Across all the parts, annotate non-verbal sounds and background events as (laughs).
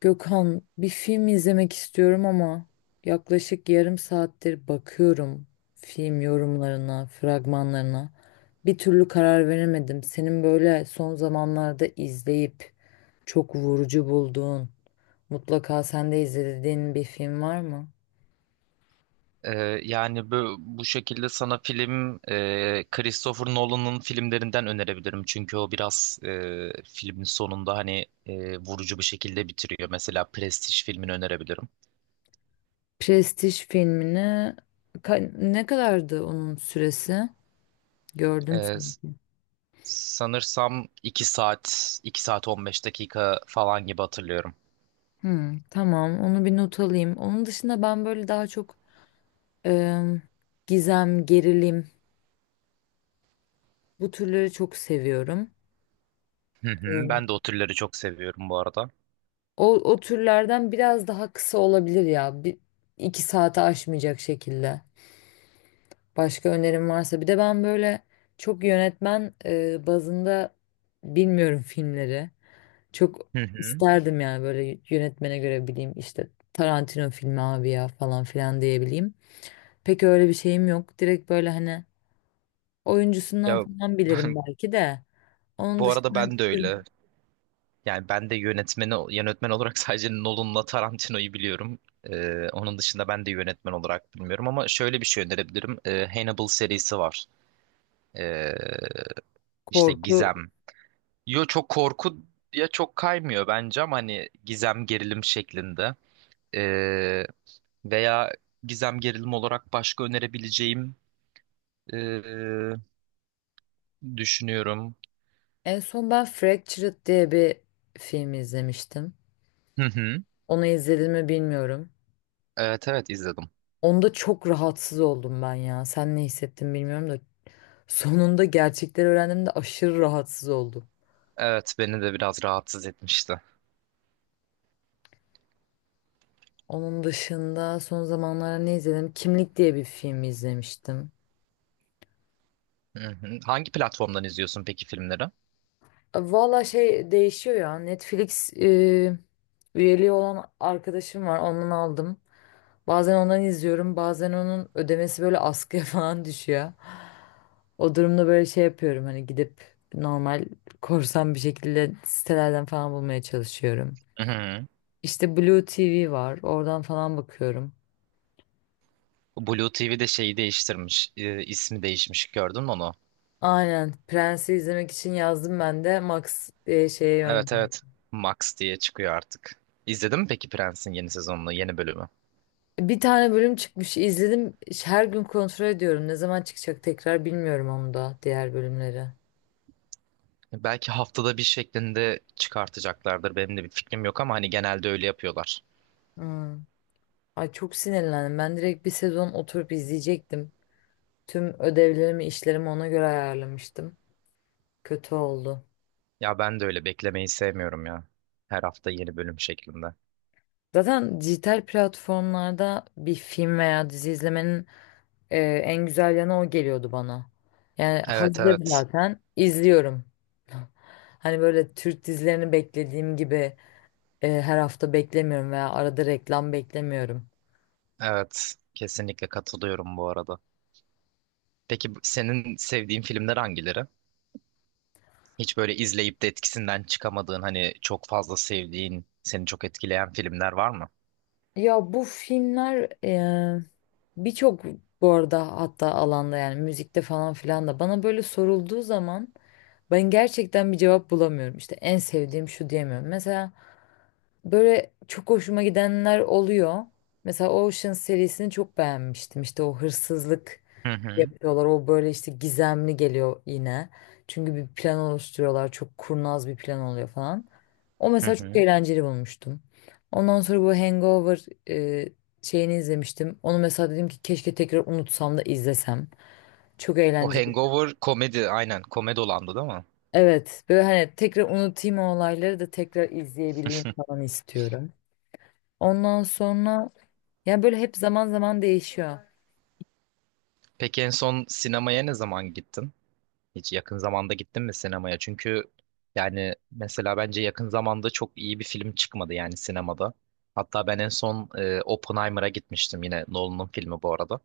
Gökhan, bir film izlemek istiyorum ama yaklaşık yarım saattir bakıyorum film yorumlarına, fragmanlarına. Bir türlü karar veremedim. Senin böyle son zamanlarda izleyip çok vurucu bulduğun, mutlaka sen de izlediğin bir film var mı? Yani bu şekilde sana film Christopher Nolan'ın filmlerinden önerebilirim. Çünkü o biraz filmin sonunda hani vurucu bir şekilde bitiriyor. Mesela Prestige filmini önerebilirim. Prestij filmini ne kadardı onun süresi? Gördüm. Ee, s- Sanırsam 2 saat, 2 saat 15 dakika falan gibi hatırlıyorum. Hmm, tamam, onu bir not alayım. Onun dışında ben böyle daha çok em, gizem, gerilim. Bu türleri çok seviyorum. Hı hı, ben de Ee, o türleri çok seviyorum bu arada. o türlerden biraz daha kısa olabilir ya. İki saate aşmayacak şekilde. Başka önerim varsa. Bir de ben böyle çok yönetmen bazında bilmiyorum filmleri. Çok Hı hı. isterdim yani böyle yönetmene göre bileyim işte Tarantino filmi abi ya falan filan diyebileyim. Pek öyle bir şeyim yok. Direkt böyle hani Ya oyuncusundan falan bilirim (laughs) belki de. Onun bu arada dışında bir ben de tür öyle. Yani ben de yönetmeni yönetmen olarak (laughs) sadece Nolan'la Tarantino'yu biliyorum. Onun dışında ben de yönetmen olarak bilmiyorum ama şöyle bir şey önerebilirim. Hannibal serisi var. Ee, işte korku. gizem. Yo, çok korku ya, çok kaymıyor bence ama hani gizem gerilim şeklinde. Ee, Veya gizem gerilim olarak başka önerebileceğim ee, düşünüyorum. En son ben Fractured diye bir film izlemiştim. Hı hı. Onu izledim mi bilmiyorum. Evet, evet izledim. Onda çok rahatsız oldum ben ya. Sen ne hissettin bilmiyorum da. Sonunda gerçekleri öğrendiğimde aşırı rahatsız oldum. Evet, beni de biraz rahatsız etmişti. Onun dışında son zamanlarda ne izledim? Kimlik diye bir film izlemiştim. Hı hı. Hangi platformdan izliyorsun peki filmleri? Valla şey değişiyor ya. Netflix üyeliği olan arkadaşım var. Ondan aldım. Bazen ondan izliyorum, bazen onun ödemesi böyle askıya (laughs) falan düşüyor. O durumda böyle şey yapıyorum hani gidip normal, korsan bir şekilde sitelerden falan bulmaya çalışıyorum. Hı hı. İşte Blue TV var, oradan falan bakıyorum. Blue TV'de şeyi değiştirmiş, ismi değişmiş. Gördün mü onu? Aynen, Prens'i izlemek için yazdım ben de Max diye şeye Evet, yönlendim. evet. Max diye çıkıyor artık. İzledin mi peki Prens'in yeni sezonunu, yeni bölümü? Bir tane bölüm çıkmış, izledim. Her gün kontrol ediyorum. Ne zaman çıkacak tekrar bilmiyorum onu da, diğer bölümleri. Belki haftada bir şeklinde çıkartacaklardır. Benim de bir fikrim yok ama hani genelde öyle yapıyorlar. Hmm. Ay çok sinirlendim. Ben direkt bir sezon oturup izleyecektim. Tüm ödevlerimi, işlerimi ona göre ayarlamıştım. Kötü oldu. Ya ben de öyle beklemeyi sevmiyorum ya. Her hafta yeni bölüm şeklinde. Zaten dijital platformlarda bir film veya dizi izlemenin en güzel yanı o geliyordu bana. Yani Evet, hazır evet. zaten izliyorum. (laughs) Hani böyle Türk dizilerini beklediğim gibi her hafta beklemiyorum veya arada reklam beklemiyorum. Evet. Kesinlikle katılıyorum bu arada. Peki senin sevdiğin filmler hangileri? Hiç böyle izleyip de etkisinden çıkamadığın, hani çok fazla sevdiğin, seni çok etkileyen filmler var mı? Ya bu filmler birçok bu arada hatta alanda, yani müzikte falan filan da bana böyle sorulduğu zaman ben gerçekten bir cevap bulamıyorum. İşte en sevdiğim şu diyemiyorum. Mesela böyle çok hoşuma gidenler oluyor. Mesela Ocean serisini çok beğenmiştim. İşte o hırsızlık Hı hı. yapıyorlar. O böyle işte gizemli geliyor yine. Çünkü bir plan oluşturuyorlar. Çok kurnaz bir plan oluyor falan. O Hı mesela çok hı. eğlenceli bulmuştum. Ondan sonra bu Hangover şeyini izlemiştim. Onu mesela dedim ki keşke tekrar unutsam da izlesem. Çok O eğlenceli. Hangover komedi, aynen, komedi olandı değil mi? Evet, böyle hani tekrar unutayım o olayları da tekrar izleyebileyim falan istiyorum. Ondan sonra yani böyle hep zaman zaman değişiyor. Peki en son sinemaya ne zaman gittin? Hiç yakın zamanda gittin mi sinemaya? Çünkü yani mesela bence yakın zamanda çok iyi bir film çıkmadı yani sinemada. Hatta ben en son Oppenheimer'a gitmiştim, yine Nolan'ın filmi bu arada.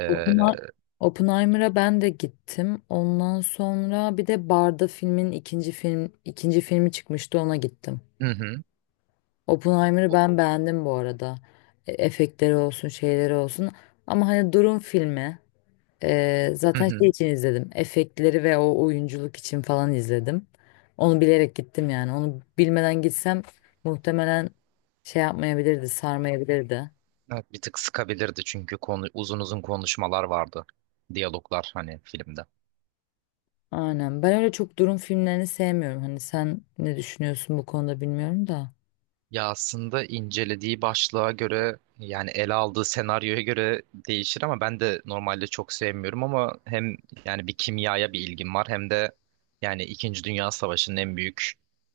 E, Oppena- Oppenheimer'a ben de gittim. Ondan sonra bir de Barda filmin ikinci film ikinci filmi çıkmıştı, ona gittim. hı hı. Oppenheimer'ı O- ben beğendim bu arada. E, efektleri olsun, şeyleri olsun. Ama hani durum filmi. Hı Zaten şey hı. için izledim. Efektleri ve o oyunculuk için falan izledim. Onu bilerek gittim yani. Onu bilmeden gitsem muhtemelen şey yapmayabilirdi, sarmayabilirdi. Evet, bir tık sıkabilirdi çünkü konu, uzun uzun konuşmalar vardı. Diyaloglar hani filmde. Aynen. Ben öyle çok durum filmlerini sevmiyorum. Hani sen ne düşünüyorsun bu konuda bilmiyorum da. Ya aslında incelediği başlığa göre, yani ele aldığı senaryoya göre değişir ama ben de normalde çok sevmiyorum ama hem yani bir kimyaya bir ilgim var hem de yani İkinci Dünya Savaşı'nın en büyük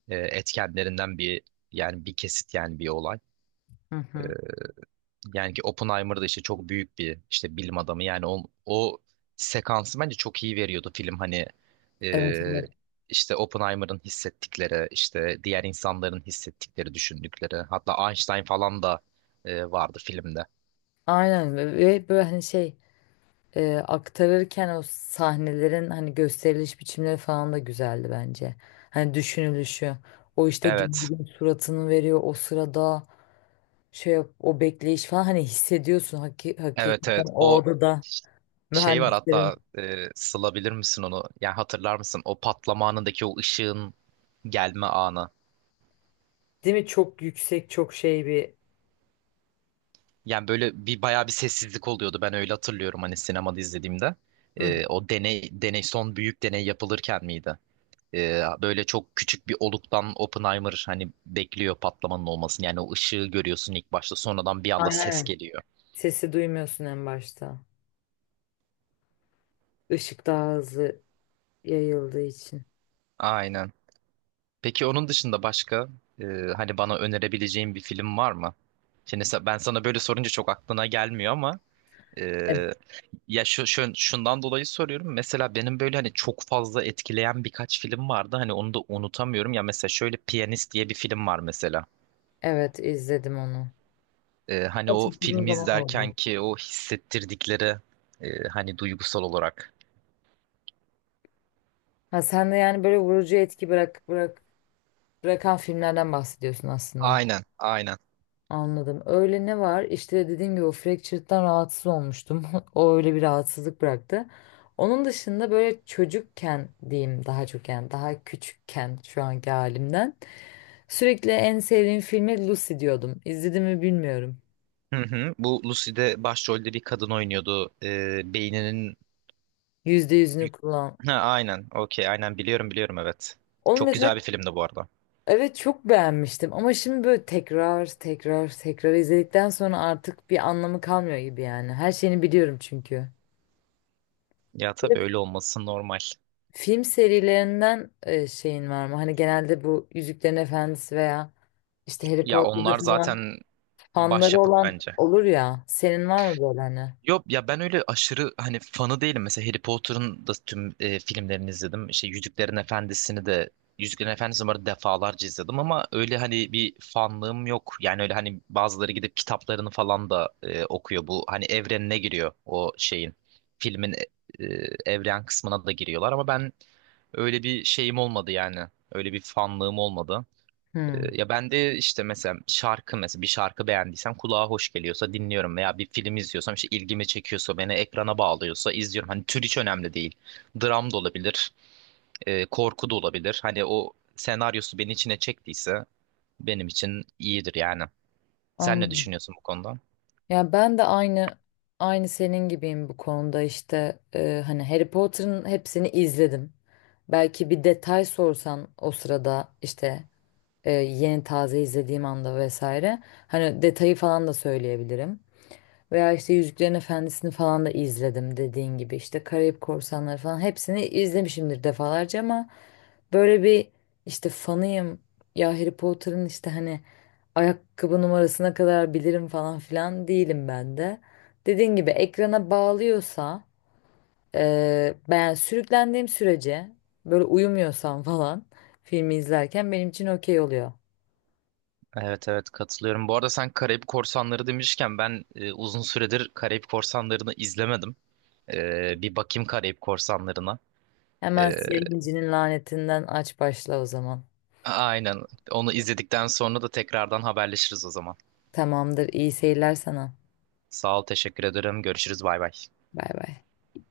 etkenlerinden bir, yani bir kesit, yani bir olay. Hı hı. E, Yani ki Oppenheimer da işte çok büyük bir işte bilim adamı. Yani o sekansı bence çok iyi veriyordu film. Hani Evet, e, evet. işte Oppenheimer'ın hissettikleri, işte diğer insanların hissettikleri, düşündükleri. Hatta Einstein falan da vardı filmde. Aynen. Ve böyle hani şey aktarırken o sahnelerin hani gösteriliş biçimleri falan da güzeldi bence. Hani düşünülüşü. O işte Evet. gezgin suratını veriyor o sırada, o bekleyiş falan hani hissediyorsun, Evet, hakikaten evet. o O odada şey var mühendislerin, hatta, sılabilir misin onu? Yani hatırlar mısın? O patlama anındaki o ışığın gelme anı. değil mi, çok yüksek çok şey bir. Yani böyle bir bayağı bir sessizlik oluyordu. Ben öyle hatırlıyorum hani sinemada izlediğimde. Hı. O deney son büyük deney yapılırken miydi? Böyle çok küçük bir oluktan Oppenheimer hani bekliyor patlamanın olmasını. Yani o ışığı görüyorsun ilk başta. Sonradan bir anda ses Aynen. geliyor. Sesi duymuyorsun en başta. Işık daha hızlı yayıldığı için. Aynen. Peki onun dışında başka e, hani bana önerebileceğin bir film var mı? Şimdi ben sana böyle sorunca çok aklına gelmiyor ama Evet, ya şundan dolayı soruyorum. Mesela benim böyle hani çok fazla etkileyen birkaç film vardı. Hani onu da unutamıyorum. Ya mesela şöyle Piyanist diye bir film var mesela. evet izledim onu. Hani o Çok uzun filmi zaman izlerken oldu. ki o hissettirdikleri, hani duygusal olarak. Ha, sen de yani böyle vurucu etki bırak bırak Bırakan filmlerden bahsediyorsun aslında. Aynen, aynen. Anladım. Öyle ne var? İşte dediğim gibi o fractured'dan rahatsız olmuştum. (laughs) O öyle bir rahatsızlık bıraktı. Onun dışında böyle çocukken diyeyim daha çok, yani daha küçükken şu anki halimden sürekli en sevdiğim filmi Lucy diyordum. İzledim mi bilmiyorum. Hı hı. Bu Lucy'de başrolde bir kadın oynuyordu. Beyninin... Yüzde yüzünü kullan. Ha, aynen. Okey. Aynen, biliyorum, biliyorum, evet. Onu Çok güzel mesela bir filmdi bu arada. evet çok beğenmiştim ama şimdi böyle tekrar tekrar tekrar izledikten sonra artık bir anlamı kalmıyor gibi yani. Her şeyini biliyorum çünkü. Ya tabii öyle olması normal. Film serilerinden şeyin var mı? Hani genelde bu Yüzüklerin Efendisi veya işte Harry Ya Potter'da onlar falan zaten fanları başyapıt olan bence. olur ya. Senin var mı böyle hani? Yok ya, ben öyle aşırı hani fanı değilim. Mesela Harry Potter'ın da tüm filmlerini izledim. İşte Yüzüklerin Efendisi'ni bu arada defalarca izledim ama öyle hani bir fanlığım yok. Yani öyle hani bazıları gidip kitaplarını falan da okuyor. Bu hani evrenine giriyor o şeyin. Filmin evren kısmına da giriyorlar ama ben öyle bir şeyim olmadı yani. Öyle bir fanlığım olmadı. Hmm, Ya ben de işte mesela şarkı, mesela bir şarkı beğendiysem kulağa hoş geliyorsa dinliyorum veya bir film izliyorsam işte ilgimi çekiyorsa, beni ekrana bağlıyorsa izliyorum. Hani tür hiç önemli değil. Dram da olabilir, korku da olabilir. Hani o senaryosu beni içine çektiyse benim için iyidir yani. Sen ne anladım. düşünüyorsun bu konuda? Ya ben de aynı senin gibiyim bu konuda, işte hani Harry Potter'ın hepsini izledim. Belki bir detay sorsan o sırada işte yeni taze izlediğim anda vesaire hani detayı falan da söyleyebilirim. Veya işte Yüzüklerin Efendisi'ni falan da izledim dediğin gibi. İşte Karayip Korsanları falan hepsini izlemişimdir defalarca ama böyle bir işte fanıyım. Ya Harry Potter'ın işte hani ayakkabı numarasına kadar bilirim falan filan değilim ben de. Dediğin gibi ekrana bağlıyorsa ben yani sürüklendiğim sürece böyle uyumuyorsam falan filmi izlerken benim için okey oluyor. Evet, evet, katılıyorum. Bu arada sen Karayip Korsanları demişken ben uzun süredir Karayip Korsanları'nı izlemedim. Bir bakayım Karayip Korsanları'na. Hemen E, Siyah İnci'nin lanetinden aç başla o zaman. Aynen. Onu izledikten sonra da tekrardan haberleşiriz o zaman. Tamamdır, iyi seyirler sana. Sağ ol, teşekkür ederim. Görüşürüz, bay bay. Bay bay.